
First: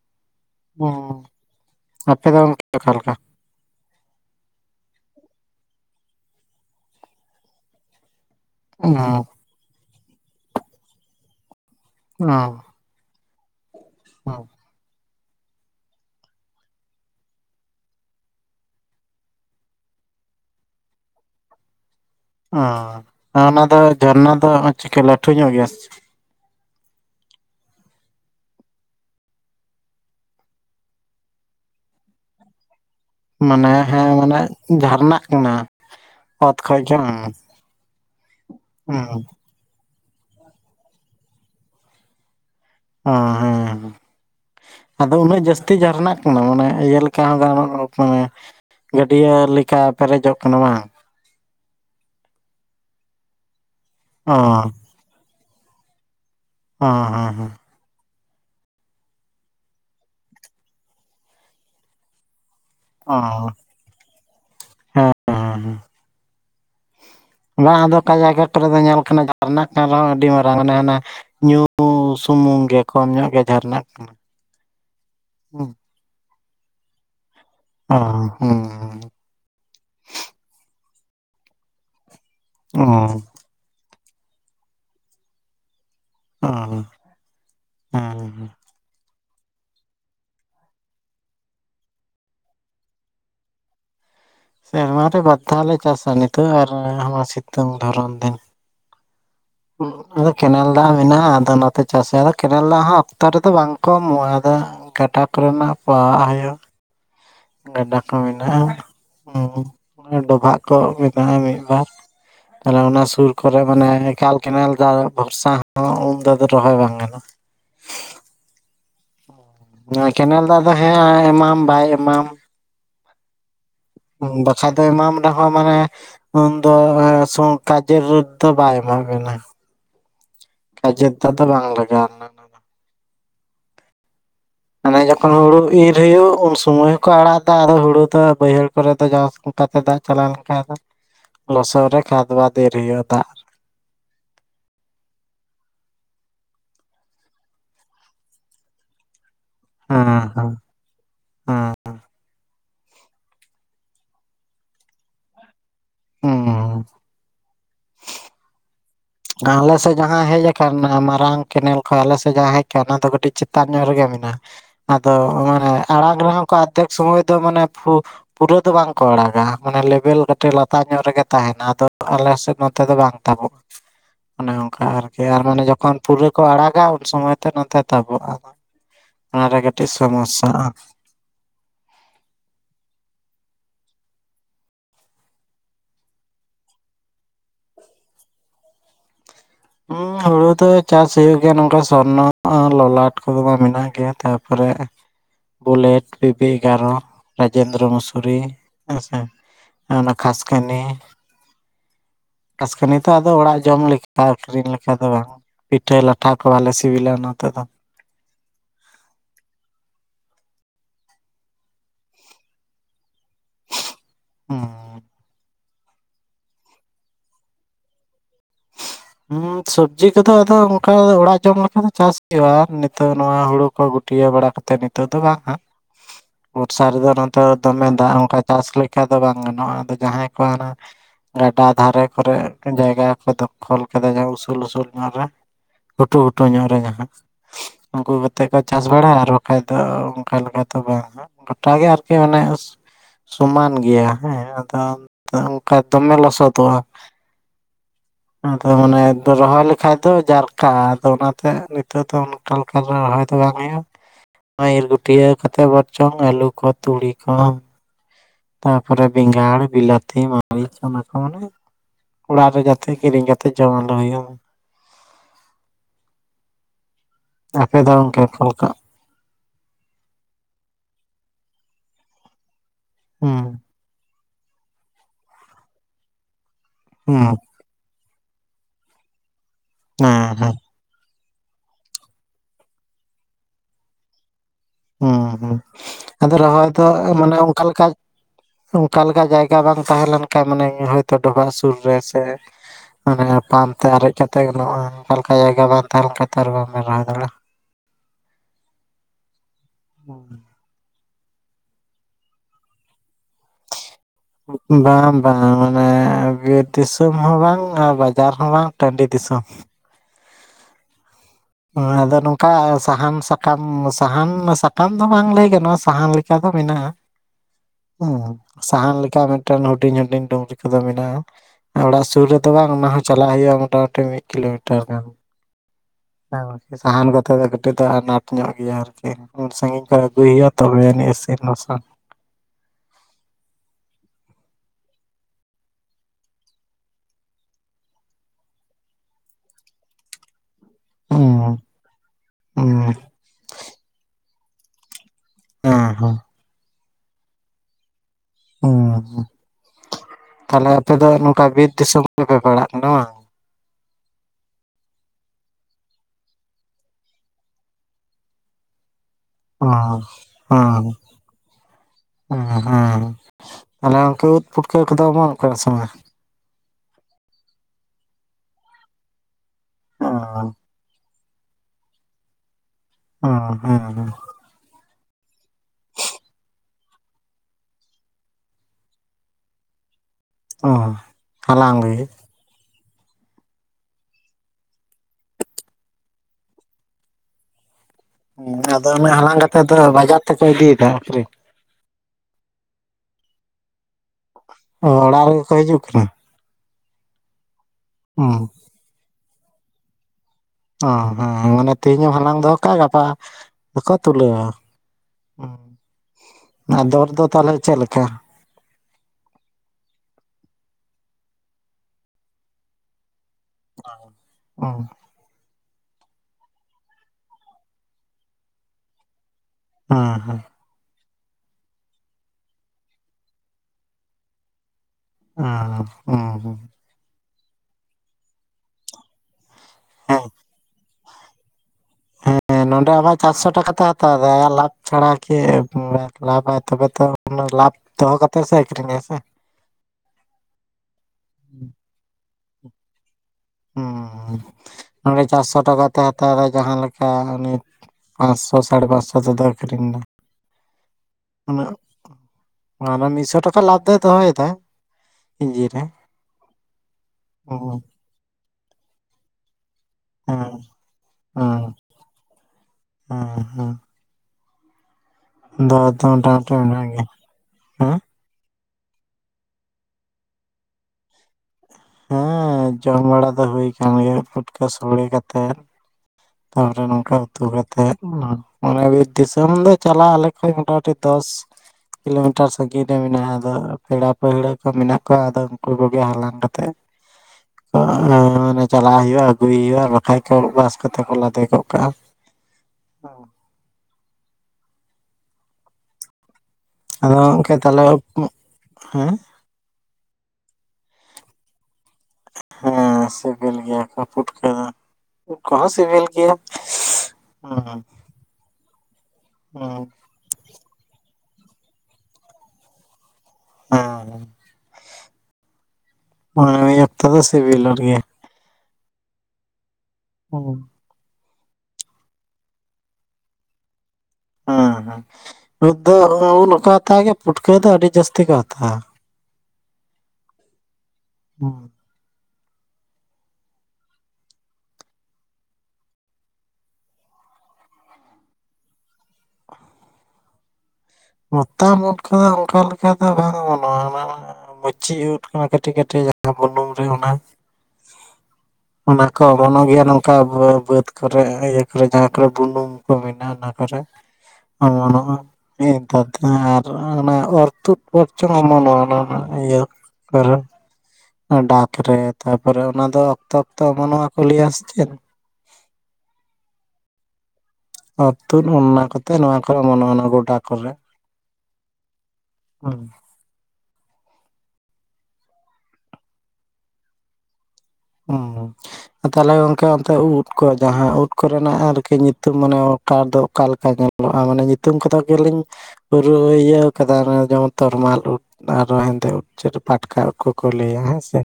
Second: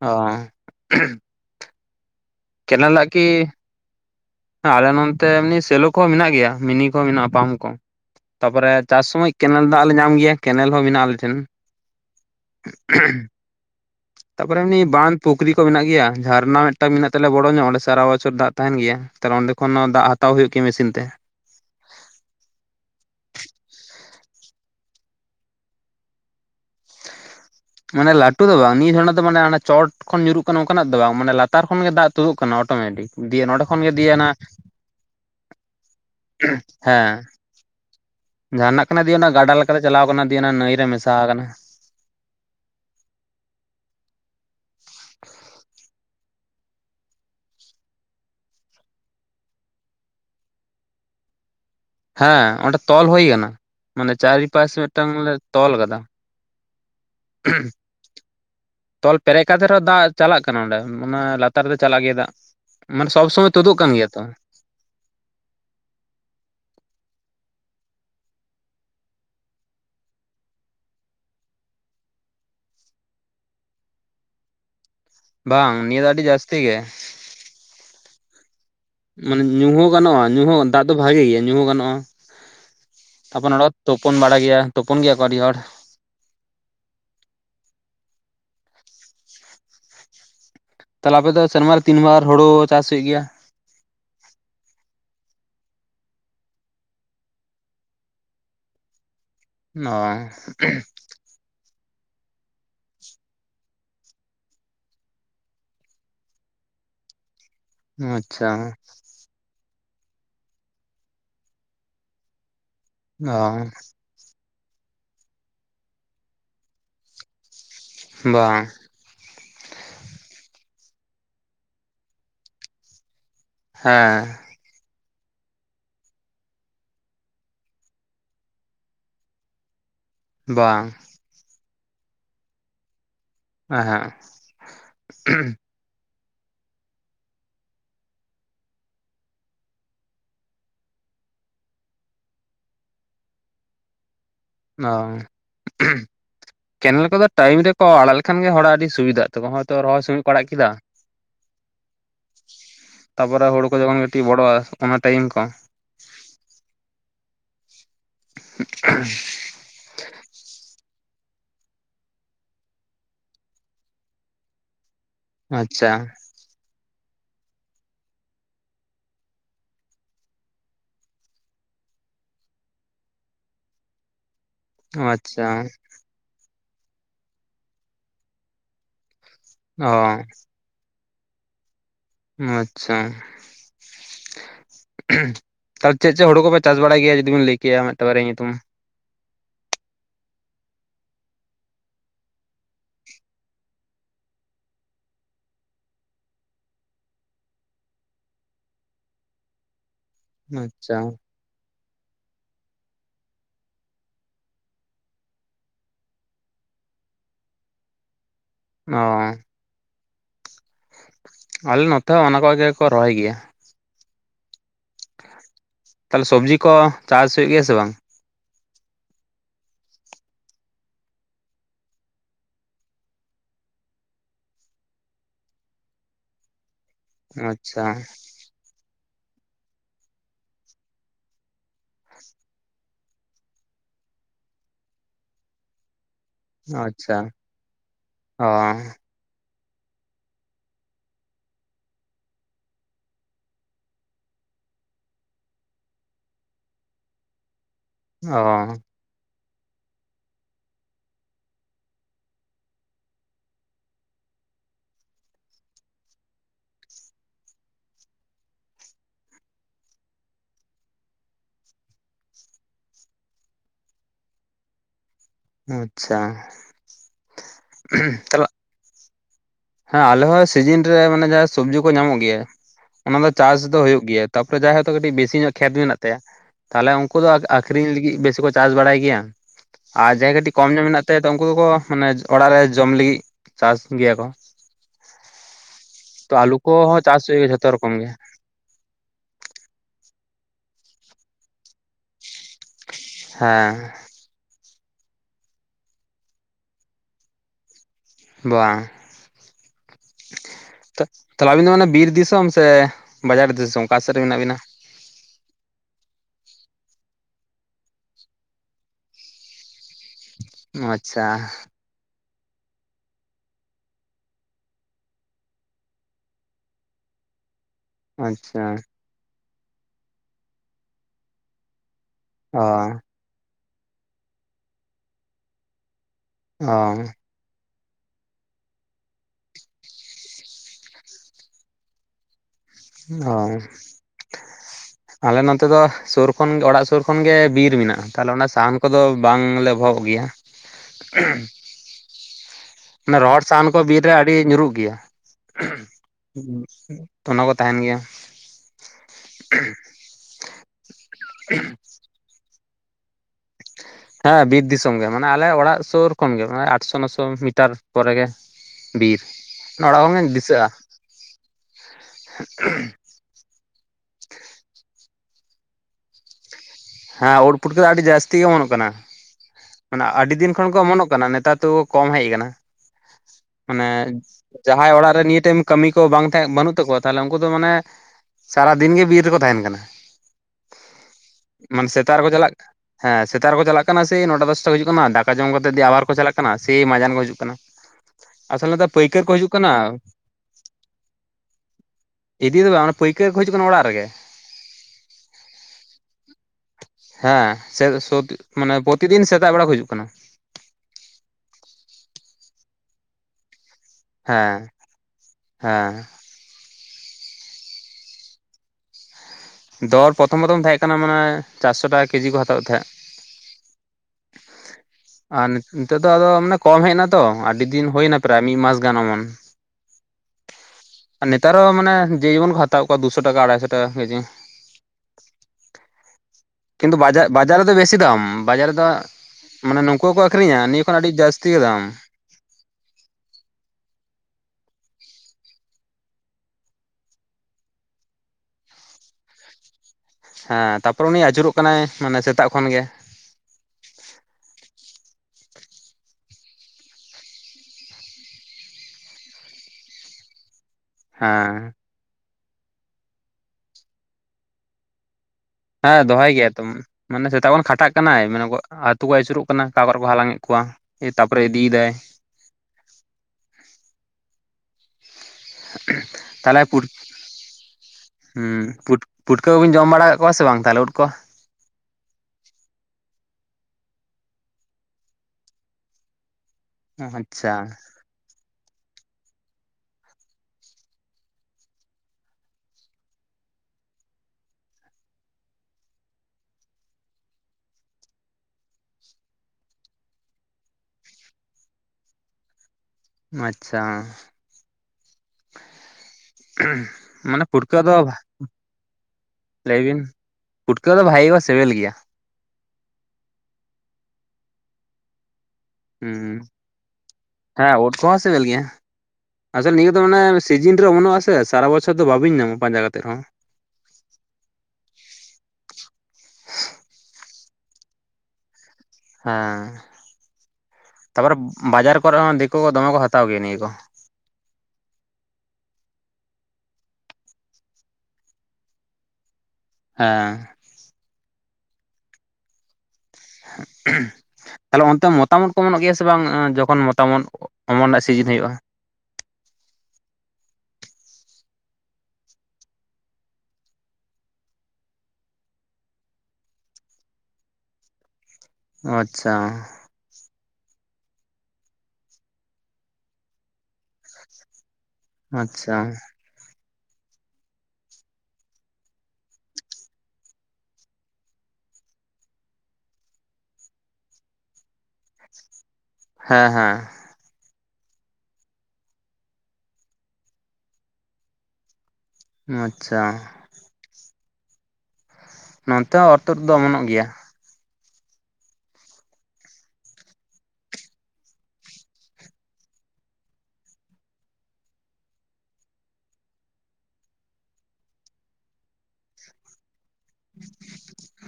ᱚ ᱩᱸ ᱟᱯᱮ ᱫᱚ ᱚᱠᱟ ᱠᱮᱱᱮᱞ ᱫᱟᱜ ᱞᱮᱠᱟ ᱠᱤ ᱮᱸ ᱟᱞᱮ ᱱᱚᱱᱛᱮ ᱮᱢᱱᱤ ᱥᱮᱞᱚ ᱠᱚᱦᱚᱸ ᱢᱮᱱᱟᱜ ᱜᱮᱭᱟ ᱢᱤᱱᱤ ᱠᱚᱦᱚᱸ ᱢᱮᱱᱟᱜᱼᱟ ᱯᱟᱢ ᱠᱚᱸ ᱛᱟᱨᱯᱚᱨᱮ ᱦᱩᱸ, ᱪᱟᱥ ᱥᱩᱢᱩᱭ ᱠᱮᱱᱮᱞ ᱫᱟᱜ ᱞᱮ ᱧᱟᱢ ᱜᱮᱭᱟ ᱠᱮᱱᱮᱞ ᱦᱚᱸ ᱢᱮᱱᱟᱜᱼᱟ ᱟᱞᱮ ᱴᱷᱮᱱ ᱩᱸ ᱛᱟᱯᱚᱨᱮ ᱮᱢᱱᱤ ᱵᱟᱸᱫ ᱯᱩᱠᱷᱨᱤ ᱠᱚ ᱢᱮᱱᱟᱜ ᱜᱮᱭᱟ ᱡᱷᱟᱨᱱᱟ ᱢᱤᱫᱴᱟᱝ ᱢᱮᱱᱟᱜ ᱛᱟᱞᱮ ᱵᱚᱲᱚ ᱧᱚᱜ ᱚᱸᱰᱮ ᱥᱟᱨᱟ ᱵᱚᱪᱷᱚᱨ ᱫᱟᱜ ᱛᱟᱦᱮᱱ ᱜᱮᱭᱟ, ᱛᱟᱦᱚᱞᱮ ᱚᱸᱰᱮ ᱠᱷᱚᱱ ᱦᱚᱸ ᱫᱟᱜ ᱦᱟᱛᱟᱣ ᱦᱩᱭᱩᱜ ᱜᱮᱭᱟ ᱠᱤ ᱢᱮᱥᱤᱱ ᱛᱮ ᱚᱸᱻ ᱚᱱᱟ ᱫᱚ ᱡᱚᱨᱱᱟ ᱫᱚ ᱪᱤᱠᱟᱹ ᱞᱟᱹᱴᱩ ᱧᱚᱜ ᱜᱮᱭᱟ [unintelligible] ᱢᱟᱱᱮ ᱞᱟᱹᱴᱩ ᱫᱚ ᱵᱟᱝ ᱱᱤᱭᱟᱹ ᱡᱷᱚᱬᱮ ᱫᱚ ᱢᱟᱱᱮ ᱪᱚᱴ ᱠᱷᱚᱱ ᱧᱩᱨᱩᱜ ᱠᱟᱱᱟ ᱚᱱᱠᱟᱱᱟᱜ ᱫᱚ ᱵᱟᱝ ᱢᱟᱱᱮ ᱞᱟᱛᱟᱨ ᱠᱷᱚᱱ ᱜᱮ ᱫᱟᱜ ᱛᱩᱫᱩᱜ ᱠᱟᱱᱟ ᱚᱴᱳᱢᱮᱴᱤᱠ ᱫᱤᱭᱮ ᱱᱚᱸᱰᱮ ᱢᱟᱱᱮ ᱠᱷᱚᱱ ᱜᱮ ᱦᱮᱸ ᱫᱤᱭᱮ ᱚᱱᱟ ᱢᱟᱱᱮ ᱡᱷᱟᱨᱱᱟᱜ ᱠᱟᱱᱟ ᱚᱛ ᱠᱷᱚᱡ ᱜᱮ ᱩᱸ [inaudible] ᱡᱷᱟᱨᱱᱟ ᱠᱟᱱᱟ ᱫᱤᱭᱮ ᱚᱱᱟ ᱜᱟᱰᱟ ᱞᱮᱠᱟᱨᱮ ᱪᱟᱞᱟᱣ ᱟᱠᱟᱱᱟ ᱫᱤᱭ ᱚᱱᱟ ᱱᱟᱹᱭ ᱨᱮ ᱢᱮᱥᱟ ᱟᱠᱟᱱᱟ ᱚᱸ ᱦᱮᱸ ᱟᱫᱚ ᱩᱱᱟᱹᱜ ᱡᱟᱹᱥᱛᱤ ᱡᱷᱟᱨᱱᱟᱜ ᱠᱟᱱᱟ ᱢᱟᱱᱮ ᱤᱭᱟᱹ ᱞᱮᱠᱟ ᱦᱚᱸ ᱜᱟᱱᱚᱜ ᱢᱟᱱᱮ ᱜᱟᱹᱰᱭᱟᱹᱞᱮᱠᱟ ᱯᱮᱨᱮᱡᱚᱜ ᱠᱟᱱᱟ ᱵᱟᱝ ᱦᱮᱸ ᱚᱸᱰᱮ ᱛᱚᱞ ᱦᱩᱭ ᱟᱠᱟᱱᱟ, ᱢᱟᱱᱮ ᱚ ᱪᱟᱨᱤᱯᱟᱥ ᱢᱤᱫᱴᱟᱝ ᱞᱮ ᱛᱚᱞ ᱟᱠᱟᱫᱟ ᱚᱸ ᱦᱚ ᱛᱚᱞ ᱯᱮᱨᱮᱜ ᱠᱟᱛᱮ ᱨᱮᱦᱚ ᱫᱟᱜ ᱪᱟᱞᱟᱜ ᱠᱟᱱᱟ ᱚᱸᱰᱮ ᱚᱱᱟ ᱞᱟᱛᱟᱨ ᱪᱟᱞᱟᱜ ᱜᱮᱭᱟ ᱫᱟᱜ ᱢᱟᱱᱮ ᱚ ᱥᱚᱵᱽ ᱥᱚᱢᱚᱭ ᱛᱩᱫᱩᱜ ᱠᱟᱱ ᱜᱮᱭᱟ ᱛᱚᱸ ᱦᱮᱸ ᱦᱮᱸ ᱵᱟᱝ ᱟᱫᱚ ᱚᱠᱟ ᱡᱟᱭᱜᱟ ᱠᱚᱨᱮ ᱫᱚ ᱧᱮᱞ ᱠᱷᱟᱱᱮ ᱡᱷᱟᱨᱱᱟᱜ ᱠᱟᱱ ᱨᱮᱦᱚᱸ ᱟᱹᱰᱤ ᱢᱟᱨᱟᱝ ᱚᱱᱮ ᱦᱟᱱᱟ ᱧᱩᱻ ᱩ ᱥᱩᱢᱩᱝ ᱜᱮ ᱠᱚᱢ ᱧᱚᱜ ᱜᱮ ᱡᱷᱟᱨᱱᱟᱜ ᱠᱟᱱᱟ ᱦᱩᱸ ᱵᱟᱝ ᱱᱤᱭᱟᱹ ᱫᱚ ᱟᱹᱰᱤ ᱡᱟᱹᱥᱛᱤ ᱜᱮ [unintelligible] ᱢᱟᱱᱮ ᱧᱩ ᱦᱚᱸ ᱜᱟᱱᱚᱜᱼᱟ ᱧᱩ ᱦᱚᱸ ᱫᱟᱜ ᱫᱚ ᱵᱷᱟᱜᱮ ᱜᱮᱭ ᱧᱩ ᱦᱚᱸ ᱜᱟᱱᱚᱜᱼᱟ᱾ ᱚ ᱛᱟᱨᱯᱚᱨ ᱚᱰᱮ ᱛᱩᱯᱩᱱ ᱵᱟᱲᱟ ᱜᱮᱭᱟ ᱛᱩᱯᱩᱱ ᱜᱮᱭᱟ ᱠᱚ ᱟᱹᱰᱤ ᱦᱚᱲ ᱚᱸ ᱛᱟᱦᱚᱞᱮ ᱟᱯᱮ ᱫᱚ ᱥᱮᱨᱢᱟᱨ ᱛᱤᱱᱵᱟᱨ ᱦᱩᱲᱩ ᱪᱟᱥ ᱦᱩᱭᱩᱜ ᱜᱮᱭᱟ? ᱥᱮᱨᱢᱟᱨ ᱨᱮ ᱵᱟᱨᱫᱷᱟᱣ ᱞᱮ ᱪᱟᱥᱟ ᱱᱤᱛᱚᱜ ᱟᱨ ᱱᱚᱣᱟ ᱥᱤᱛᱩᱝ ᱫᱷᱚᱨᱚᱱ ᱫᱤᱱ ᱩᱸᱦᱩᱸ ᱚ ᱠᱮᱱᱮᱞ ᱫᱟᱜ ᱢᱮᱱᱟᱜᱼᱟ ᱟᱫᱚ ᱱᱚᱛᱮ ᱪᱟᱹᱥᱮ ᱨᱮ ᱠᱮᱱᱮᱞ ᱫᱟᱜ ᱦᱚᱸ ᱚᱠᱛᱚ ᱨᱮᱫᱚ ᱵᱟᱝ ᱠᱚ ᱮᱢᱚᱜᱼᱟ ᱟᱫᱚ ᱜᱟᱰᱟ ᱠᱚᱨᱮᱱᱟᱜ ᱯᱟᱣᱟᱜ ᱦᱩᱭᱩᱜ ᱜᱟᱰᱟ ᱠᱚ ᱟᱪᱪᱷᱟ ᱢᱮᱱᱟᱜᱼᱟ᱾ ᱦᱩᱸ ᱰᱚᱵᱷᱟᱜ ᱠᱚ ᱢᱮᱱᱟᱜᱼᱟ ᱢᱤᱫ ᱵᱟᱨ ᱛᱟᱞᱦᱮ ᱚᱱᱟᱼᱼ ᱥᱩᱨ ᱠᱚᱨᱮ ᱚ ᱢᱟᱱᱮ ᱮᱠᱟᱞ ᱠᱮᱱᱮᱞ ᱵᱷᱚᱨᱥᱟ ᱦᱚᱸ ᱩᱱ ᱫᱚ ᱟᱫᱚ ᱨᱚᱦᱚᱭ ᱵᱟᱝ ᱜᱟᱱᱚᱜ - ᱟ ᱵᱟᱝ ᱱᱚᱣᱟ ᱠᱮᱱᱮᱞ ᱫᱟᱜ ᱫᱚ ᱦᱮᱸ ᱦᱟᱸ ᱮᱢᱟᱢ ᱵᱟᱭ ᱮᱢᱟᱢ ᱦᱮᱸ ᱦᱩᱸᱰᱚᱠ [unintelligible] ᱥᱟᱫᱚ ᱮᱢᱟᱢ ᱨᱮᱦᱚᱸ ᱢᱟᱱᱮ ᱩᱱᱤᱫᱚ ᱫᱚᱠ ᱠᱟᱪᱮ ᱨᱩᱯ ᱫᱚ ᱵᱟᱭ ᱮᱢᱟᱵᱮᱱᱟ ᱵᱟᱝ ᱠᱟᱡᱮᱨ ᱛᱟᱫᱚ ᱵᱟᱝ ᱜᱟᱱ ᱞᱟᱜᱟᱣ ᱱᱟ ᱦᱟᱸ ᱦᱟᱸ ᱦᱟᱱᱮ ᱡᱚᱠᱷᱚᱱ ᱦᱩᱲᱩᱩᱢ ᱤᱨ ᱦᱩᱭᱭᱩᱜ ᱩᱱ ᱥᱚᱢᱚᱭ ᱦᱚᱸᱠᱚ ᱟᱲᱟᱜ ᱫᱟ ᱟᱫᱚ ᱦᱩᱲᱩ ᱫᱚ ᱵᱟᱹᱭᱦᱟᱹᱲ ᱠᱚᱨᱮ ᱫᱚ ᱡᱚᱠ ᱠᱚ ᱠᱟᱛᱮ ᱫᱟᱜ ᱪᱟᱞᱟᱣ ᱞᱮᱱᱠᱷᱟᱱ ᱟᱫᱚ ᱞᱚᱥᱚᱫ ᱨᱮ ᱠᱷᱟᱫᱽ ᱵᱟᱫᱽ ᱤᱨ ᱦᱩᱭᱩᱜᱼᱟ ᱫᱟᱜ ᱚᱸ ᱠᱮᱱᱮᱞ ᱠᱚᱫᱚ ᱴᱟᱭᱤᱢ ᱨᱮᱠᱚ ᱟᱲᱟᱜ ᱞᱮᱠᱷᱟᱱ ᱜᱮ ᱦᱚᱲᱟᱜ ᱟᱹᱰᱤ ᱥᱩᱵᱤᱫᱷᱟᱜ ᱛᱟᱠᱚᱣᱟ ᱛᱚ ᱨᱚᱦᱚᱭ ᱦᱮᱸ ᱥᱚᱢᱚᱭ ᱠᱚ ᱟᱲᱟᱜ ᱦᱮᱸ ᱠᱮᱫᱟ ᱛᱟᱯᱚᱨᱮ ᱦᱩᱲᱩ ᱠᱚ ᱡᱚᱠᱷᱚᱱ ᱜᱤᱴᱤᱜ ᱵᱚᱲᱚᱜᱼᱟ ᱚᱱᱟ ᱴᱟᱭᱤᱢ ᱠᱚ ᱦᱩᱸ [inaudible] [unintelligible] ᱟᱞᱮ ᱥᱮᱫ ᱡᱟᱦᱟᱸ ᱦᱮᱡ ᱟᱠᱟᱱ ᱢᱟᱨᱟᱝ ᱠᱮᱱᱮᱞ ᱠᱷᱚᱡ ᱟᱞᱮ ᱥᱮᱫ ᱡᱟᱦᱟᱸ ᱦᱮᱡ ᱟᱠᱟᱱᱟ ᱚᱱᱟ ᱫᱚ ᱠᱟᱹᱴᱤᱡ ᱪᱮᱛᱟᱱ ᱧᱚᱜ ᱨᱮᱜᱮ ᱢᱮᱱᱟᱜᱼᱟ ᱟᱫᱚ ᱢᱟᱱᱮ ᱟᱪᱪᱷᱟ ᱟᱲᱟᱠ ᱨᱮᱦᱚᱸ ᱠᱚ ᱟᱫᱷᱮᱠ ᱥᱚᱢᱚᱭ ᱫᱚ ᱢᱟᱱᱮ ᱯᱩᱨᱟᱹ ᱫᱚ ᱵᱟᱝᱠᱚ ᱟᱲᱟᱜᱟ ᱢᱟᱱᱮ ᱞᱮᱵᱮᱞ ᱠᱟᱹᱴᱤᱡ ᱞᱟᱛᱟᱨ ᱧᱚᱜ ᱨᱮᱜᱮ ᱛᱟᱦᱮᱱᱟ ᱟᱫᱚ ᱟᱞᱮ ᱥᱮᱫ ᱱᱚᱛᱮ ᱫᱚ ᱵᱟᱝ ᱛᱟᱵᱚᱜᱼᱟ ᱚᱱᱮ ᱚᱱᱠᱟ ᱟᱨᱠᱤ ᱟᱨ ᱟᱪᱪᱷᱟ ᱢᱟᱱᱮ ᱡᱚᱠᱷᱚᱱ ᱯᱩᱨᱟᱹ ᱠᱚ ᱟᱲᱟᱜᱟ ᱩᱱ ᱥᱚᱢᱚᱭ ᱛᱮ ᱱᱚᱛᱮ ᱛᱟᱵᱚᱜᱼᱟ ᱚᱱᱟᱨᱮ ᱠᱟᱹᱴᱤᱡ ᱚ ᱥᱚᱢᱚᱥᱥᱟ ᱟᱪᱪᱷᱟ ᱛᱟᱦᱞᱮ ᱪᱮᱫ ᱪᱮᱫ ᱦᱩᱲᱩ ᱠᱚᱯᱮ ᱪᱟᱥ ᱵᱟᱲᱟᱭ ᱜᱮᱭᱟ ᱡᱩᱫᱤ ᱵᱮᱱ ᱞᱟᱹᱭ ᱠᱮᱭᱟ ᱢᱤᱫᱴᱟᱝ ᱵᱟᱨᱮᱭᱟ ᱧᱩᱛᱩᱢ ᱦᱮᱸ ᱦᱩᱲᱩ ᱫᱚ ᱪᱟᱥ ᱦᱩᱭᱩᱜ ᱜᱮᱭᱟ ᱱᱚᱝᱠᱟ ᱥᱚᱨᱱᱚ ᱞᱚᱞᱟᱴ ᱠᱚᱫᱚ ᱢᱟ ᱢᱮᱱᱟᱜ ᱜᱮᱭᱟ ᱛᱟᱯᱚᱨᱮ ᱵᱩᱞᱮᱴ ᱵᱤᱵᱤ ᱮᱜᱟᱨᱚ ᱨᱟᱡᱮᱱᱫᱨᱚ ᱢᱚᱥᱩᱨᱤ ᱦᱮᱸᱥᱮ ᱚᱱᱟ ᱠᱷᱟᱥᱠᱟᱱᱤ ᱟᱪᱪᱷᱟ ᱠᱷᱟᱥᱠᱟᱱᱤ ᱫᱚ ᱟᱫᱚ ᱚᱲᱟᱜ ᱡᱚᱢ ᱞᱮᱠᱟ ᱟᱹᱠᱷᱨᱤᱧ ᱞᱮᱠᱟ ᱫᱚ ᱵᱟᱝ ᱯᱤᱴᱷᱟᱹ ᱞᱟᱴᱷᱟ ᱠᱚ ᱵᱷᱟᱞᱮ ᱥᱤᱵᱤᱞᱟ ᱚᱱᱟᱛᱮ ᱫᱚ ᱚ ᱟᱞᱮ ᱱᱚᱛᱮ ᱦᱚᱸ ᱚᱱᱟ ᱠᱚᱜᱮᱠᱚ ᱨᱚᱦᱚᱭ ᱜᱮᱭᱟ ᱦᱩ ᱛᱟᱦᱚᱞᱮ ᱥᱚᱵᱽᱡᱤ ᱠᱚ ᱪᱟᱥ ᱦᱩᱭᱩᱜ ᱜᱮᱭᱟ ᱥᱮ ᱵᱟᱝ ᱦᱩᱸ ᱥᱚᱵᱽᱡᱤ ᱠᱚᱫᱚ ᱟᱫᱚ ᱚᱱᱠᱟ ᱚᱲᱟᱜ ᱡᱚᱢ ᱞᱮᱠᱟ ᱫᱚ ᱪᱟᱥ ᱦᱩᱭᱩᱜᱼᱟ ᱱᱤᱛᱚᱜ ᱱᱚᱣᱟ ᱦᱩᱲᱩ ᱠᱚ ᱜᱩᱴᱭᱟᱹ ᱵᱟᱲᱟ ᱠᱟᱛᱮ ᱱᱤᱛᱚᱜ ᱫᱚ ᱵᱟᱝᱼᱟ ᱵᱚᱨᱥᱟ ᱨᱮᱫᱚ ᱱᱚᱛᱮ ᱟᱪᱪᱷᱟ ᱫᱚᱢᱮ ᱫᱟᱜ ᱚᱱᱠᱟ ᱪᱟᱥ ᱞᱮᱠᱟ ᱫᱚ ᱵᱟᱝ ᱜᱟᱱᱚᱜᱼᱟ ᱟᱫᱚ ᱡᱟᱦᱟᱸᱭ ᱠᱚ ᱦᱟᱱᱟ ᱜᱟᱰᱟ ᱫᱷᱟᱨᱮ ᱠᱚᱨᱮ ᱡᱟᱭᱜᱟ ᱠᱚ ᱫᱚᱠᱷᱚᱞ ᱟᱠᱟᱫᱟ ᱡᱟ ᱩᱥᱩᱞ ᱩᱥᱩᱞ ᱚᱱᱟ ᱨᱮ ᱜᱷᱩᱴᱩ ᱜᱷᱩᱴᱩ ᱧᱚᱜ ᱨᱮ ᱡᱟᱦᱟ ᱟᱪᱪᱷᱟ ᱩᱱᱠᱩ ᱜᱚᱛᱮ ᱚ ᱠᱚ ᱪᱟᱥ ᱵᱟᱲᱟ ᱟᱨᱵᱟᱠ ᱵᱟᱠᱷᱟᱡ ᱫᱚ ᱚᱱᱠᱟ ᱞᱮᱠᱟ ᱛᱚ ᱵᱟᱝ ᱜᱚᱴᱟᱜᱮ ᱟᱨᱠᱤ ᱢᱟᱱᱮ ᱥᱚᱢᱟᱱ ᱜᱮᱭᱟ ᱦᱮᱸ ᱟᱫᱚ ᱚᱱᱠᱟ ᱫᱚᱢᱮ ᱞᱚᱥᱚᱫᱚᱜᱼᱟ ᱚ ᱟᱫᱚ ᱢᱟᱱᱮ ᱨᱚᱦᱚᱭ ᱞᱮᱠᱷᱟᱡ ᱟᱫᱚ ᱡᱟᱨᱠᱟᱜᱼᱟ ᱟᱫᱚ ᱚᱱᱟᱛᱮ ᱱᱤᱛᱳᱜ ᱫᱚ ᱚᱱᱠᱟ ᱞᱮᱠᱟ ᱨᱚᱦᱚᱭ ᱫᱚ ᱵᱟᱝ ᱦᱩᱭᱩᱜᱼᱟ ᱤᱨ ᱜᱩᱴᱭᱟᱹᱣ ᱠᱟᱛᱮ ᱵᱚᱨᱪᱚᱝ ᱟᱹᱞᱩ ᱠᱚ ᱛᱩᱲᱤ ᱠᱚ ᱛᱟᱯᱚᱨᱮ ᱵᱮᱸᱜᱟᱲ ᱵᱤᱞᱟᱹᱛᱤ ᱢᱟᱹᱨᱤᱪ ᱚᱱᱟ ᱠᱚ ᱢᱟᱱᱮ ᱚᱲᱟᱜ ᱨᱮ ᱡᱟᱛᱮ ᱠᱤᱨᱤᱧ ᱠᱟᱛᱮ ᱡᱚᱢ ᱟᱞᱚ ᱦᱩᱭᱩᱜ ᱟᱪᱪᱷᱟ ᱟᱯᱮ ᱫᱚ ᱜᱚᱢᱠᱮ ᱚᱠᱟ ᱛᱟᱦᱚᱞᱮ ᱞᱮᱠᱟ ᱦᱮᱸ ᱟᱞᱮ ᱦᱚᱸ ᱥᱤᱡᱤᱱ ᱨᱮ ᱢᱟᱱᱮ ᱡᱟᱦᱟᱸ ᱥᱚᱵᱽᱡᱤ ᱠᱚ ᱧᱟᱢᱚᱜ ᱜᱮᱭᱟ ᱚᱱᱟ ᱫᱚ ᱦᱩᱸ ᱪᱟᱥ ᱫᱚ ᱦᱩᱭᱩᱜ ᱜᱮᱭᱟ ᱛᱟᱯᱚᱨᱮ ᱡᱟᱸᱦᱭ ᱦᱳᱭᱛᱳ ᱠᱟᱹᱴᱤᱡ ᱵᱮᱥᱤ ᱧᱚᱜ ᱠᱷᱮᱛ ᱢᱮᱱᱟᱜ ᱛᱟᱭᱟ ᱛᱟᱦᱚᱞᱮ ᱩᱱᱠᱩ ᱫᱚ ᱦᱩᱸ ᱟᱠᱷᱨᱤᱧ ᱞᱟᱹᱜᱤᱫ ᱵᱮᱥᱤ ᱠᱚ ᱪᱟᱥ ᱵᱟᱲᱟᱭ ᱜᱮᱭᱟ ᱟᱨ ᱦᱮᱸ ᱡᱟᱦᱟᱸᱭ ᱠᱟᱹᱴᱤᱡ ᱦᱮᱸ ᱠᱚᱢ ᱧᱚᱜ ᱢᱮᱱᱟᱜ ᱛᱟᱭᱟ ᱩᱱᱠᱩ ᱫᱚᱠᱚ ᱢᱟᱱᱮ ᱚᱲᱟᱜ ᱨᱮ ᱡᱚᱢ ᱞᱟᱹᱜᱤᱫ ᱪᱟᱥ ᱜᱮᱭᱟ ᱠᱚ ᱦᱮᱸ ᱦᱮᱸ ᱟᱫᱚ ᱛᱚ ᱟᱹᱞᱩ ᱨᱚᱦᱚᱭ ᱫᱚ ᱠᱚᱦᱚᱸ ᱪᱟᱥ ᱢᱟᱱᱮ ᱦᱩᱭᱩᱜ ᱜᱮᱭᱟ ᱚᱱᱠᱟ ᱡᱷᱚᱛᱚ ᱞᱮᱠᱟ ᱨᱚᱠᱚᱢ ᱜᱮ ᱚᱱᱠᱟᱞᱮᱠᱟ ᱡᱟᱭᱜᱟ ᱵᱟᱝ ᱛᱟᱦᱮᱸ ᱞᱮᱱᱠᱷᱟᱱ ᱢᱟᱱᱮ ᱦᱚᱭᱛᱳ ᱰᱚᱵᱷᱟᱜ ᱥᱩᱨ ᱨᱮ ᱥᱮ ᱟᱱᱮ ᱧᱟᱢᱯᱟᱢ ᱛᱮ ᱦᱮᱸ ᱟᱨᱮᱡ ᱠᱟᱛᱮ ᱜᱟᱱᱚᱜᱼᱟ ᱚᱱᱠᱟ ᱞᱮᱠᱟ ᱡᱟᱭᱜᱟ ᱵᱟᱝ ᱛᱟᱦᱮᱸ ᱞᱮᱱ ᱠᱷᱟᱱ ᱟᱨ ᱵᱟᱢ ᱨᱚᱦᱚᱭ ᱫᱟᱲᱮᱭᱟᱜᱼᱟ ᱵᱟᱝ ᱛᱚ ᱛᱟᱦᱞᱮ ᱟᱵᱤᱱ ᱫᱚ ᱢᱟᱱᱮ ᱵᱤᱨ ᱫᱤᱥᱚᱢ ᱥᱮ ᱵᱟᱡᱟᱨ ᱫᱤᱥᱚᱢ ᱚᱠᱟ ᱥᱮᱫ ᱨᱮ ᱢᱮᱱᱟᱜ ᱵᱤᱱᱟ ᱵᱟᱝ ᱵᱟᱝ ᱢᱟᱱᱮ ᱵᱤᱨ ᱫᱤᱥᱚᱢ ᱦᱚᱸ ᱵᱟᱝ ᱵᱟᱡᱟᱨ ᱦᱚᱸ ᱵᱟᱝ ᱴᱟᱺᱰᱤ ᱫᱤᱥᱚᱢ ᱟᱪᱪᱷᱟ ᱟᱫᱚ ᱱᱚᱝᱠᱟ ᱥᱟᱦᱟᱱ ᱥᱟᱠᱟᱢ ᱥᱟᱦᱟᱱ ᱥᱟᱠᱟᱢ ᱫᱚ ᱵᱟᱝ ᱞᱟᱹᱭ ᱜᱟᱱᱚᱜᱼᱟ ᱥᱟᱦᱟᱱ ᱞᱮᱠᱟ ᱫᱚ ᱢᱮᱱᱟᱜᱼᱟ [inaudible] ᱦᱩᱸ ᱟᱪᱪᱷᱟ ᱥᱟᱦᱟᱱ ᱞᱮᱠᱟ ᱢᱤᱫᱴᱟᱝ ᱦᱩᱰᱤᱧ ᱦᱩᱰᱤᱧ ᱰᱩᱝᱨᱤ ᱠᱚᱫᱚ ᱢᱮᱱᱟᱜᱼᱟ ᱚᱲᱟᱜ ᱥᱩᱨ ᱨᱮ ᱛᱚ ᱚ ᱵᱟᱝ ᱚᱱᱟ ᱦᱚᱸ ᱪᱟᱞᱟᱜ ᱦᱩᱭᱩᱜᱼᱟ ᱢᱚᱴᱟ ᱢᱩᱴᱤ ᱢᱤᱫ ᱠᱤᱞᱳᱢᱤᱴᱟᱨ ᱜᱟᱱ ᱦᱮ ᱚ ᱥᱟᱦᱟᱱ ᱠᱟᱛᱮ ᱱᱮᱛᱚᱜ ᱫᱚ ᱠᱟᱹᱴᱤᱡ ᱫᱚ ᱟᱱᱟᱴ ᱧᱚᱜ ᱜᱮᱭᱟ ᱟᱨᱠᱤ ᱩᱱ ᱥᱟᱺᱜᱤᱧ ᱠᱷᱚᱱᱚᱡ ᱟᱹᱜᱩᱭ ᱦᱩᱭᱩᱜᱼᱟ ᱛᱚᱵᱮ ᱟᱹᱱᱤᱡ ᱤᱥᱤᱱ ᱵᱟᱥᱟᱝ ᱚ [inaudible] ᱟᱞᱮ ᱱᱚᱛᱮ ᱫᱚ ᱥᱩᱨ ᱠᱷᱚᱱᱜ ᱚᱲᱟᱜ ᱥᱩᱨ ᱠᱷᱚᱱᱜᱮ ᱵᱤᱨ ᱢᱮᱱᱟᱜ-ᱟ ᱛᱟᱦᱚᱞᱮ ᱚᱱᱟ ᱥᱟᱦᱟᱱ ᱠᱚᱫᱚ ᱵᱟᱝᱞᱮ ᱚᱵᱷᱟᱵᱚᱜ ᱜᱮᱭᱟ ᱦ [unintelligible] ᱦᱩᱸ ᱦᱩᱸ ᱢᱮ ᱨᱚᱦᱚᱲ ᱥᱟᱦᱟᱱ ᱠᱚ ᱵᱤᱨ ᱨᱮ ᱟᱹᱰᱤ ᱧᱩᱨᱩᱜ ᱜᱮᱭᱟ ᱦᱮᱸ ᱦᱮᱸ ᱚᱱᱟ ᱠᱚ ᱛᱟᱦᱮᱱ ᱜᱮᱭᱟ ᱦᱮᱸ ᱛᱟᱦᱞᱮ ᱟᱯᱮ ᱫᱚ ᱱᱚᱝᱠᱟ ᱵᱤᱨ ᱫᱤᱥᱚᱢ ᱜᱮᱯᱮ ᱯᱟᱲᱟᱜ ᱠᱟᱱᱟ ᱵᱟᱝ ᱦᱮᱸ ᱵᱤᱨ ᱫᱤᱥᱚᱢ ᱜᱮ ᱢᱟᱱᱮ ᱟᱞᱮ ᱚᱲᱟᱜ ᱥᱩᱨ ᱠᱷᱚᱱᱜᱮ ᱢᱟᱱᱮ ᱟᱴᱥᱚ ᱱᱚᱥᱚ ᱢᱤᱴᱟᱨ ᱯᱚᱨᱮ ᱜᱮ ᱵᱤᱨ ᱚ ᱚᱲᱟᱜ ᱠᱷᱚᱱ ᱜᱮ ᱫᱤᱥᱟᱹᱜᱼᱟ ᱦᱮᱸᱸ ᱦᱩᱸ ᱟᱞᱮ ᱚᱱᱛᱮ ᱩᱫ ᱯᱩᱴᱠᱟᱹ ᱠᱚᱫᱚ ᱟᱢᱟᱱᱚᱜ ᱠᱟᱱᱟ ᱥᱮ ᱵᱟᱝ ᱦᱮᱸ ᱳᱫᱯᱩᱴᱠᱚ ᱫᱚ ᱟᱹᱰᱤ ᱡᱟᱹᱥᱛᱤ ᱜᱮ ᱮᱢᱚᱱᱚᱜ ᱠᱟᱱᱟ ᱢᱟᱱᱮ ᱟᱹᱰᱤ ᱫᱤᱱ ᱠᱷᱚᱱ ᱠᱚ ᱚᱢᱚᱱᱚᱜ ᱠᱟᱱᱟ ᱱᱮᱛᱟᱨ ᱫᱚ ᱠᱚᱢ ᱦᱮᱡ ᱟᱠᱟᱱᱟ ᱚ ᱦᱮᱸ ᱢᱟᱱᱮ ᱦᱮᱸ ᱡᱟᱦᱟᱸᱭ ᱚᱲᱟᱜ ᱨᱮ ᱱᱤᱭᱟᱹ ᱴᱟᱭᱤᱢ ᱠᱟᱹᱢᱤ ᱠᱚ ᱵᱟᱝ ᱛᱟᱦᱮᱸ ᱵᱟᱹᱱᱩᱜ ᱛᱟᱠᱚᱣᱟ ᱛᱟᱦᱞᱮ ᱩᱱᱠᱩ ᱫᱚ ᱢᱟᱱᱮ ᱥᱟᱨᱟᱫᱤᱱ ᱜᱮ ᱵᱤᱨ ᱨᱮᱠᱚ ᱛᱟᱦᱮᱱ ᱠᱟᱱᱟ ᱚ ᱦᱟᱞᱟᱝ ᱢᱟᱱᱮ ᱞᱟᱹᱜᱤᱫ ᱥᱮᱛᱟᱜ ᱨᱮᱠᱚ ᱪᱟᱞᱟᱜ ᱠᱟᱱᱟ ᱦᱮᱸ ᱥᱮᱛᱟᱟᱜ ᱨᱮᱠᱚ ᱪᱟᱞᱟ ᱠᱟᱱᱟ ᱥᱮ ᱱᱚᱰᱮ ᱫᱚᱥ ᱦᱤᱡᱩᱜ ᱠᱟᱱᱟ ᱫᱟᱠᱟ ᱡᱚᱢ ᱠᱟᱛᱮ ᱟᱵᱟᱨ ᱠᱚ ᱪᱟᱞᱟᱜ ᱠᱟᱱᱟ ᱥᱮᱭ ᱢᱟᱡᱟᱱ ᱠᱚ ᱦᱤᱡᱩᱜ ᱠᱟᱱᱟ ᱦᱮ ᱟᱥᱚᱞ ᱟᱫᱚ ᱱᱮᱛᱟᱨ ᱚᱱᱟ ᱯᱟᱹᱭᱠᱟᱹᱨ ᱠᱚ ᱦᱟᱞᱟᱝ ᱦᱤᱡᱩᱜ ᱠᱟᱛᱮᱫ ᱠᱟᱱᱟ ᱫᱚ ᱵᱟᱡᱟᱨ ᱛᱮᱠᱚ ᱤᱫᱤᱭᱮᱫᱟ ᱟᱹᱠᱨᱤᱧ ᱤᱫᱤᱫᱚ ᱵᱟᱝ ᱚᱱᱟ ᱯᱟᱹᱭᱠᱟᱹᱨ ᱠᱚ ᱦᱤᱡᱩᱜ ᱠᱟᱱᱟ ᱚᱲᱟᱜ ᱨᱮᱜᱮ ᱚ ᱚᱲᱟᱜ ᱨᱮᱜᱮ ᱠᱚ ᱦᱤᱡᱩᱜ ᱠᱟᱱᱟ ᱦᱮᱸ ᱦᱩᱸ ᱢᱟᱱᱮ ᱯᱨᱚᱛᱤᱫᱤᱱ ᱥᱮᱛᱟᱜ ᱵᱮᱲᱟ ᱠᱚ ᱦᱤᱡᱩᱜ ᱠᱟᱱᱟ ᱚ ᱦᱮᱸ ᱢᱟᱱᱮ ᱛᱮᱦᱤᱧ ᱦᱚᱸ ᱦᱟᱞᱟᱝ ᱫᱚᱦᱚ ᱠᱟᱜ-ᱟ ᱜᱟᱯᱟ ᱵᱟᱠᱚ ᱛᱩᱞᱟᱹᱣᱟ ᱦᱮᱸ ᱦᱮᱸ ᱟᱨ ᱫᱚᱨ ᱫᱚ ᱛᱟᱦᱚᱞᱮ ᱪᱮᱫᱮ ᱞᱮᱠᱟ ᱫᱚᱨ ᱯᱨᱚᱛᱷᱚᱢ ᱯᱨᱚᱛᱷᱚᱢ ᱛᱟᱦᱮᱸ ᱠᱟᱱᱟ ᱢᱟᱱᱮ ᱪᱟᱨᱥᱚ ᱴᱟᱠᱟ ᱠᱮᱡᱤ ᱠᱚ ᱦᱟᱛᱟᱣᱮᱫ ᱛᱟᱦᱮᱸᱫ ᱟᱨ [inaudible] ᱚ ᱟᱨ ᱱᱤᱛᱚᱜ ᱫᱚ ᱟᱫᱚ ᱢᱟᱱᱮ ᱠᱚᱢ ᱦᱮᱡ ᱮᱱᱟ ᱛᱚ ᱟᱰᱤᱫᱤᱱ ᱦᱩᱭ ᱮᱱᱟ ᱯᱨᱟᱭ ᱢᱤᱫ ᱢᱟᱥ ᱜᱟᱱ ᱚᱢᱚᱱ ᱦᱮᱸ ᱦᱮᱸ ᱟᱨ ᱱᱮᱛᱟᱨ ᱦᱚᱸ ᱢᱟᱱᱮ ᱡᱮ ᱡᱮᱢᱚᱱ ᱠᱚ ᱦᱟᱛᱟᱣᱮᱫ ᱠᱚᱣᱟ ᱫᱩᱥᱚ ᱴᱟᱠᱟ ᱟᱲᱟᱭᱥᱚ ᱴᱟᱠᱟ ᱠᱮᱡᱤ ᱚ ᱦᱩ ᱠᱤᱱᱛᱩ ᱵᱟᱡᱟᱨ ᱨᱮᱫᱚ ᱵᱮᱥᱤ ᱫᱟᱢ ᱵᱟᱡᱟᱨ ᱨᱮᱫᱚ ᱢᱟᱱᱮ ᱱᱩᱠᱩ ᱦᱚᱸᱠᱚ ᱦᱮᱸ ᱟᱹᱠᱷᱨᱤᱧᱟ ᱱᱤᱭᱟᱹ ᱛᱚᱠᱷᱚᱱ ᱟᱹᱰᱤ ᱡᱟᱹᱥᱛᱤ ᱜᱮ ᱫᱟᱢ ᱦᱮᱸ ᱱᱚᱰᱮ ᱟᱢᱟᱜ ᱪᱟᱨᱥᱚ ᱴᱟᱠᱟᱛᱮᱭ ᱦᱟᱛᱟᱣ ᱫᱟ ᱟᱭᱟᱜ ᱞᱟᱵᱷ ᱪᱷᱟᱲᱟ ᱠᱤ ᱞᱟᱵᱷᱟᱭ ᱛᱚᱵᱮ ᱛᱚ ᱚᱱᱟ ᱞᱟᱵᱷ ᱛᱚ ᱠᱟᱛᱮ ᱥᱮ ᱟᱠᱨᱤᱭ ᱟᱭ ᱥᱮ ᱦᱮᱸ ᱛᱟᱨᱯᱚᱨ ᱩᱱᱤ ᱟᱹᱪᱩᱨᱚᱜ ᱠᱟᱱᱟᱭ ᱢᱟᱱᱮ ᱥᱮᱛᱟᱜ ᱠᱷᱚᱱ ᱜᱮ ᱦᱮᱸ ᱱᱚᱸᱰᱮ ᱪᱟᱨᱥᱚ ᱴᱟᱠᱟᱛᱮᱭ ᱦᱟᱛᱟᱣ ᱡᱟᱦᱟᱸᱞᱮᱠᱟ ᱩᱱᱤ ᱯᱟᱸᱥᱥᱚ ᱥᱟᱲᱮ ᱯᱟᱸᱥᱥᱚ ᱛᱮᱫᱚ ᱟᱠᱨᱤᱧ ᱢᱮ ᱩᱱᱟᱹᱜ ᱦᱮᱸ ᱢᱟᱱᱮ ᱢᱤᱜᱥᱚ ᱴᱟᱠᱟ ᱞᱟᱵᱷ ᱫᱚᱭ ᱫᱚᱦᱚᱭᱮᱫᱟᱭ ᱦᱮᱸ ᱫᱚᱦᱚᱭ ᱜᱮᱭᱟ ᱛᱚ ᱢᱟᱱᱮ ᱥᱮᱛᱟᱜ ᱠᱷᱚᱱ ᱦᱩᱸ ᱠᱷᱟᱴᱟᱜ ᱠᱟᱱᱟᱭ ᱢᱟᱱᱮ ᱛᱩᱵᱩ ᱟᱹᱪᱩᱨᱚᱜ ᱠᱟᱱᱟ ᱠᱟ ᱠᱨᱮ ᱠᱚ ᱦᱟᱞᱟᱝ ᱮᱫ ᱦᱮᱸ ᱠᱚᱣᱟ ᱛᱟᱯᱚᱨᱮ ᱤᱫᱤᱭᱮᱫᱟᱭ ᱚ ᱦᱩᱸ ᱫᱚ ᱛᱚ ᱴᱟᱢᱴᱟ ᱛᱟᱦᱚᱞᱮ ᱯᱩᱴ ᱚᱱᱟᱜᱮ ᱦᱩᱸ ᱦᱩᱸ ᱯᱩᱴ ᱯᱩᱴᱠᱟᱹ ᱠᱚᱵᱤᱱ ᱡᱚᱢ ᱵᱟᱲᱟ ᱠᱟᱜ ᱠᱚᱣᱟ ᱥᱮ ᱵᱟᱝ ᱛᱟᱞᱮ ᱩᱴ ᱠᱚ? ᱦᱩᱸ ᱡᱚᱢ ᱵᱟᱲᱟ ᱫᱚ ᱦᱩᱭ ᱟᱠᱟᱱ ᱜᱮᱭᱟ ᱯᱷᱩᱴᱠᱟᱹ ᱥᱳᱲᱮ ᱠᱟᱛᱮᱫ ᱛᱟᱯᱚᱨᱮ ᱱᱚᱝᱠᱟ ᱩᱛᱩ ᱟᱪᱪᱷᱟ ᱠᱟᱛᱮᱫ ᱢᱚᱱᱮ ᱵᱤᱨ ᱫᱤᱥᱚᱢ ᱫᱚ ᱪᱟᱞᱟᱜ ᱟᱞᱮ ᱠᱷᱚᱡ ᱢᱚᱴᱟᱢᱩᱴᱤ ᱫᱚᱥ ᱠᱤᱞᱳᱢᱤᱴᱟᱨ ᱥᱟᱺᱜᱤᱧ ᱨᱮ ᱢᱮᱱᱟᱜ-ᱟ ᱟᱫᱚ ᱯᱮᱲᱟ ᱯᱟᱹᱷᱲᱟᱹ ᱠᱚ ᱢᱮᱱᱟᱜ ᱠᱚᱣᱟ ᱟᱫᱚ ᱩᱱᱠᱩ ᱠᱚᱜᱮ ᱦᱟᱞᱟᱝ ᱠᱟᱛᱮ ᱚᱻ ᱢᱟᱱᱮ ᱪᱟᱞᱟᱣ ᱦᱩᱭᱩᱜ-ᱟ ᱟᱹᱜᱩᱭ ᱦᱩᱭᱩᱜ-ᱟ ᱵᱟᱠᱷᱟᱭ ᱠᱚ ᱵᱟᱥ ᱠᱟᱛᱮ ᱠᱚ ᱞᱟᱫᱮ ᱜᱚᱜ ᱠᱟᱜ-ᱟ ᱟᱪᱪᱷᱟ ᱟᱫᱚ ᱢᱟᱱᱮ ᱜᱚᱝᱠᱮ ᱯᱩᱴᱠᱟᱹ ᱛᱟᱦᱚᱞᱮ ᱫᱚ ᱦᱮᱸ ᱞᱟᱹᱭ ᱵᱤᱱ, ᱯᱩᱴᱠᱟᱹ ᱫᱚ ᱵᱷᱟᱜᱮ ᱜᱮ ᱠᱚ ᱥᱮᱵᱮᱞ ᱜᱮᱭᱟ ᱦᱮᱸ ᱥᱤᱵᱤᱞ ᱜᱮᱭᱟ ᱠᱟ ᱯᱩᱴᱠᱟᱹ ᱫᱚ ᱩᱫ ᱠᱚᱦᱚᱸ ᱥᱤᱵᱤᱞ ᱜᱮᱭᱟ ᱦᱩᱸ ᱦᱮᱸ ᱩᱫ ᱠᱚᱦᱚᱸ ᱥᱤᱵᱤᱞ ᱜᱮᱭᱟ ᱟᱥᱚᱞ ᱦᱮᱸ ᱱᱤᱭᱟᱹ ᱫᱚ ᱢᱟᱱᱮ ᱥᱤᱡᱤᱱ ᱨᱮ ᱚᱢᱚᱱᱚᱜ -ᱟ ᱥᱮ ᱥᱟᱨᱟ ᱵᱚᱪᱷᱚᱨ ᱫᱚ ᱵᱟᱵᱤᱱ ᱧᱟᱢᱟ ᱯᱟᱸᱡᱟ ᱠᱟᱛᱮᱫ ᱦᱚᱸ ᱦᱮᱸ ᱚᱸ ᱡᱷᱚᱛᱚ ᱫᱚ ᱥᱤᱵᱤᱞ ᱟᱣᱨᱤᱭᱟ ᱦᱮᱸ [inaudible] ᱛᱟᱯᱚᱨᱮ ᱵᱟᱡᱟᱨ ᱠᱚᱨᱮᱜ ᱦᱚᱸ ᱫᱮᱠᱩ ᱠᱚ ᱫᱚᱢᱮ ᱠᱚ ᱦᱟᱛᱟᱣ ᱜᱮᱭᱟ ᱱᱤᱭᱟᱹ ᱠᱚ ᱦᱩᱸ ᱦᱩᱸ ᱱᱤᱛ ᱫᱚᱜᱼ ᱦᱟᱛᱟᱣ ᱜᱮ ᱯᱩᱴᱠᱟᱹ ᱫᱚ ᱟᱹᱰᱤ ᱡᱟᱹᱥᱛᱤ ᱠᱚ ᱦᱟᱛᱣᱟ ᱦᱮᱸ ᱦᱩᱸ [unintelligible] ᱛᱟᱦᱞᱮ ᱚᱱᱛᱮ ᱢᱚᱛᱟᱢᱚᱱ ᱠᱚ ᱚᱢᱚᱱᱚᱜ ᱜᱮᱭᱟ ᱥᱮ ᱵᱟᱝ ᱡᱚᱠᱷᱚᱱ ᱢᱚᱛᱟᱢᱚᱱ ᱚᱢᱚᱱ ᱨᱮᱱᱟᱜ ᱥᱤᱡᱤᱱ ᱦᱩᱭᱩᱜᱼᱟ? ᱢᱚᱛᱟᱢᱚᱛ ᱠᱚᱫᱚ ᱚᱝᱠᱟ ᱞᱮᱠᱟ ᱫᱚ ᱵᱟᱝ ᱚᱢᱚᱱᱜᱼᱟ ᱵᱹᱪᱤ ᱩᱫ ᱠᱟᱱᱟ ᱠᱟᱹᱴᱤᱡᱼ ᱠᱟᱹᱴᱤᱡ ᱡᱟᱦᱟᱸ ᱵᱩᱞᱩᱝ ᱨᱮ ᱚᱱᱟ ᱚᱱᱟ ᱠᱚ ᱟᱪᱪᱷᱟ ᱵᱚᱱᱚᱩ ᱜᱮᱭᱟ ᱱᱚᱠ ᱠᱟ ᱵᱟᱹᱫ ᱠᱚᱨᱮ ᱤᱭᱟᱹ ᱠᱚᱨᱮ ᱡᱟᱦᱟᱸ ᱠᱚᱨᱮ ᱵᱩᱱᱩᱝ ᱠᱚ ᱢᱮᱱᱟᱜᱼᱟ ᱚᱱᱟ ᱠᱚᱨᱮ ᱚᱢᱚᱱᱜᱼᱟ, ᱟᱪᱪᱷᱟ ᱷᱩᱸ ᱟᱨ ᱚᱱᱟ ᱚᱨ ᱛᱩᱫ ᱵᱚᱨᱪᱚᱢ ᱚᱢᱚᱱ ᱚᱜ -ᱟ ᱚᱱᱟ ᱨᱮᱱᱟᱜ ᱰᱟᱠ ᱨᱮ ᱛᱟᱯᱚᱨᱮ ᱚᱱᱟ ᱫᱚ ᱚᱠᱛᱚ ᱚᱠᱛᱚ ᱚᱢᱱᱚᱜᱼᱟ ᱠᱚ ᱞᱟᱹᱭᱟ ᱥᱮ ᱪᱮᱫ? ᱦᱮᱸ ᱦᱮᱸ ᱚᱨ ᱛᱩᱫ ᱚᱱᱱᱟ ᱠᱚᱛᱮ ᱱᱚᱣᱟ ᱠᱚ ᱚᱢᱚᱱᱚᱜ-ᱟ ᱚᱱᱟ ᱜᱚᱰᱟ ᱠᱚᱨᱮ ᱦᱩᱸ ᱟᱪᱪᱷᱟ ᱱᱚᱱᱛᱮ ᱦᱚᱸ ᱚᱨ ᱛᱳᱫ ᱫᱚ ᱚᱢᱚᱱᱚᱜ ᱜᱮᱭᱟ ᱦᱩᱸ ᱛᱟᱦᱚᱞᱮ ᱜᱚᱝᱠᱮ ᱚᱱᱛᱮ ᱩᱫ ᱠᱚ ᱡᱟᱦᱟᱸ ᱩᱫ ᱠᱚᱨᱮᱱᱟᱜ ᱟᱨᱠᱤ ᱧᱩᱛᱩᱢ ᱢᱟᱱᱮ ᱚᱠᱟ ᱫᱚ ᱚᱠᱟ ᱞᱮᱠᱟ ᱧᱮᱞᱚᱜ-ᱟ ᱵᱷᱚᱨᱟ ᱢᱟᱱᱮ ᱜᱮᱛᱚ ᱩᱝᱠᱩ ᱫᱚ ᱟᱜᱮ ᱞᱤᱧ ᱯᱩᱨᱟᱹ ᱤᱭᱟᱹᱣ ᱠᱟᱫᱟ ᱡᱮᱢᱚᱱ ᱛᱚᱨᱢᱟᱞ ᱩᱫ ᱟᱨᱚ ᱦᱮᱸᱫᱮ ᱩᱫ ᱪᱮᱫ ᱯᱟᱴᱠᱟ ᱩᱫ ᱠᱚᱠᱚ ᱞᱟᱹᱭᱟ ᱦᱮᱸ ᱥᱮ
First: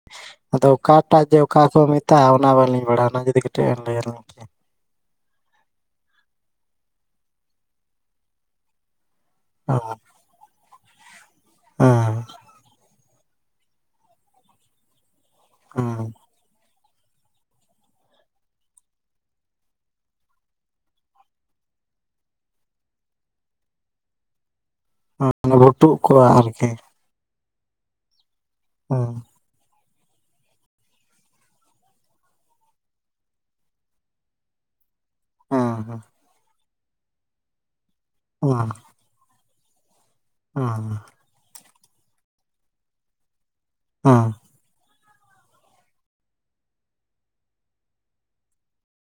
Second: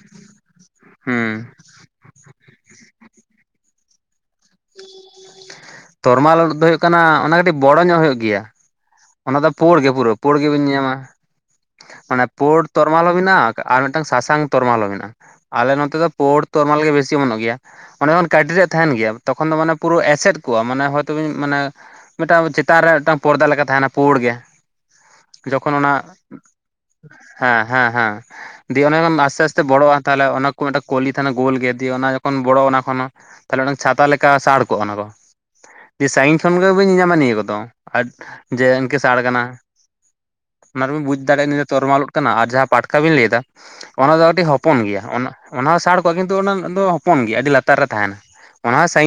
ᱟᱫᱚ ᱚᱠᱟᱴᱟᱜ ᱡᱮ ᱦᱩᱸ᱾ ᱚᱠᱟ ᱠᱚ ᱢᱮᱛᱟᱜᱼᱟ ᱚᱱᱟ ᱵᱟᱟᱹᱞᱤᱧ ᱵᱟᱲᱟᱜᱼᱟ ᱚᱱᱟ ᱡᱩᱫᱤ ᱠᱟᱹᱴᱤᱡ ᱮᱢ ᱞᱟᱹᱭᱟᱞᱤᱧ ᱛᱚᱨᱢᱟᱞ ᱳᱫ ᱫᱚ ᱦᱩᱭᱩᱜ ᱠᱟᱱᱟ ᱚᱱᱟ ᱠᱟᱹᱴᱤᱡ ᱵᱚᱲᱚ ᱧᱚᱜ ᱦᱩᱭᱩᱜ ᱜᱮᱭᱟ ᱚᱱᱟ ᱫᱚ ᱯᱩᱲ ᱦᱮᱸ ᱜᱮ ᱯᱩᱨᱟᱹ ᱯᱳᱲ ᱜᱮᱵᱤᱱ ᱧᱮᱭᱟᱢ-ᱟ ᱦᱮᱸ ᱚᱱᱮ ᱯᱩᱲ ᱛᱚ ᱛᱚᱨᱢᱟᱞ ᱦᱚᱸ ᱢᱮᱱᱟᱜᱼᱟ ᱟᱨ ᱢᱤᱫᱴᱟᱝ ᱥᱟᱥᱟᱝ ᱛᱚᱨᱢᱟᱞ ᱦᱚᱸ ᱢᱮᱱᱟᱜᱼᱟ ᱟᱞᱮ ᱱᱚᱛᱮ ᱫᱚ ᱦᱮᱸ ᱯᱳᱲ ᱛᱚᱨᱢᱟᱞ ᱜᱮ ᱵᱮᱥᱤ ᱚᱢᱚᱱᱚᱜ ᱜᱮᱭᱟ ᱚᱱᱮ ᱚᱱᱠᱟ ᱟᱹᱰᱤ ᱰᱮᱨ ᱛᱟᱦᱮᱱ ᱜᱮᱭᱟ ᱛᱚᱠᱷᱚᱱ ᱫᱚ ᱢᱟᱱᱮ ᱯᱩᱨᱟᱹ ᱮᱥᱮᱫ ᱠᱚᱜᱼᱟ ᱢᱟᱱᱮ ᱦᱚᱭᱛᱳ ᱢᱟᱱᱮ ᱢᱤᱫᱴᱟᱝ ᱪᱮᱛᱟᱱ ᱨᱮ ᱢᱤᱫᱴᱟᱝ ᱯᱚᱲᱫᱟ ᱞᱮᱠᱟ ᱛᱟᱦᱮᱱᱟ ᱯᱩᱲ ᱜᱮ ᱡᱚᱠᱷᱚᱱ ᱵᱷᱩᱴᱩᱜ ᱚᱱᱟ ᱠᱚ ᱟᱨᱠᱤ ᱦᱮᱸ ᱦᱮᱸ ᱦᱮᱸ ᱫᱤᱭᱮ ᱦᱮᱸ ᱚᱱᱮ ᱟᱥᱛᱮ ᱟᱥᱛᱮ ᱵᱚᱲᱚᱜᱼᱟ ᱛᱟᱦᱚᱞᱮ ᱚᱱᱟ ᱢᱤᱫᱴᱟᱝ ᱠᱚᱞᱤ ᱛᱟᱦᱮᱱᱟ ᱜᱳᱞ ᱜᱮ ᱡᱩᱫᱤ ᱚᱱᱟ ᱡᱚᱠᱷᱚᱱ ᱵᱚᱲᱚ ᱚᱱᱟ ᱠᱷᱚᱱ ᱛᱟᱦᱚᱞᱮ ᱪᱷᱟᱛᱟ ᱞᱮᱠᱟ ᱥᱟᱲ ᱠᱚᱜᱼᱟ ᱚᱱᱟ ᱫᱚ ᱦᱮᱸ ᱡᱮ ᱥᱟᱺᱜᱤᱧ ᱠᱷᱚᱱ ᱜᱮ ᱵᱟᱹᱧ ᱧᱮᱧᱟᱢᱟ ᱱᱤᱭᱟᱹ ᱠᱚᱫᱚ ᱟᱨ ᱡᱮ ᱦᱮᱸ ᱤᱱᱠᱟᱹ ᱥᱟᱲ ᱠᱟᱱᱟ ᱦᱮᱸ ᱚᱱᱟ ᱨᱮᱵᱮᱱ ᱵᱩᱡᱽ ᱫᱟᱲᱮᱭᱟᱜᱼᱟ ᱱᱤᱭᱟᱹ ᱫᱚ ᱛᱚᱨᱢᱟᱲ ᱩᱫ ᱠᱟᱱᱟ ᱟᱨ ᱡᱟᱦᱟᱸ ᱯᱟᱴᱠᱟ ᱵᱤᱱ ᱞᱟᱹᱭ ᱮᱟ ᱚᱱᱟ ᱦᱮᱸ ᱫᱚ ᱠᱟᱹᱴᱤᱡᱽ ᱦᱚᱯᱚᱱ ᱦᱚᱯᱚᱱ ᱜᱮᱭᱟ ᱚᱱᱟ ᱦᱚᱸ ᱥᱟᱲ ᱠᱚᱜᱼᱟ ᱠᱤᱱᱛᱩ ᱚᱱᱟ ᱫᱚ ᱦᱚᱯᱚᱱ ᱜᱮᱭᱟ ᱟᱹᱰᱤ ᱞᱟᱛᱟᱨ ᱨᱮ ᱛᱟᱦᱮᱱᱟ ᱚᱱᱟ ᱦᱚᱸ ᱥᱟᱸ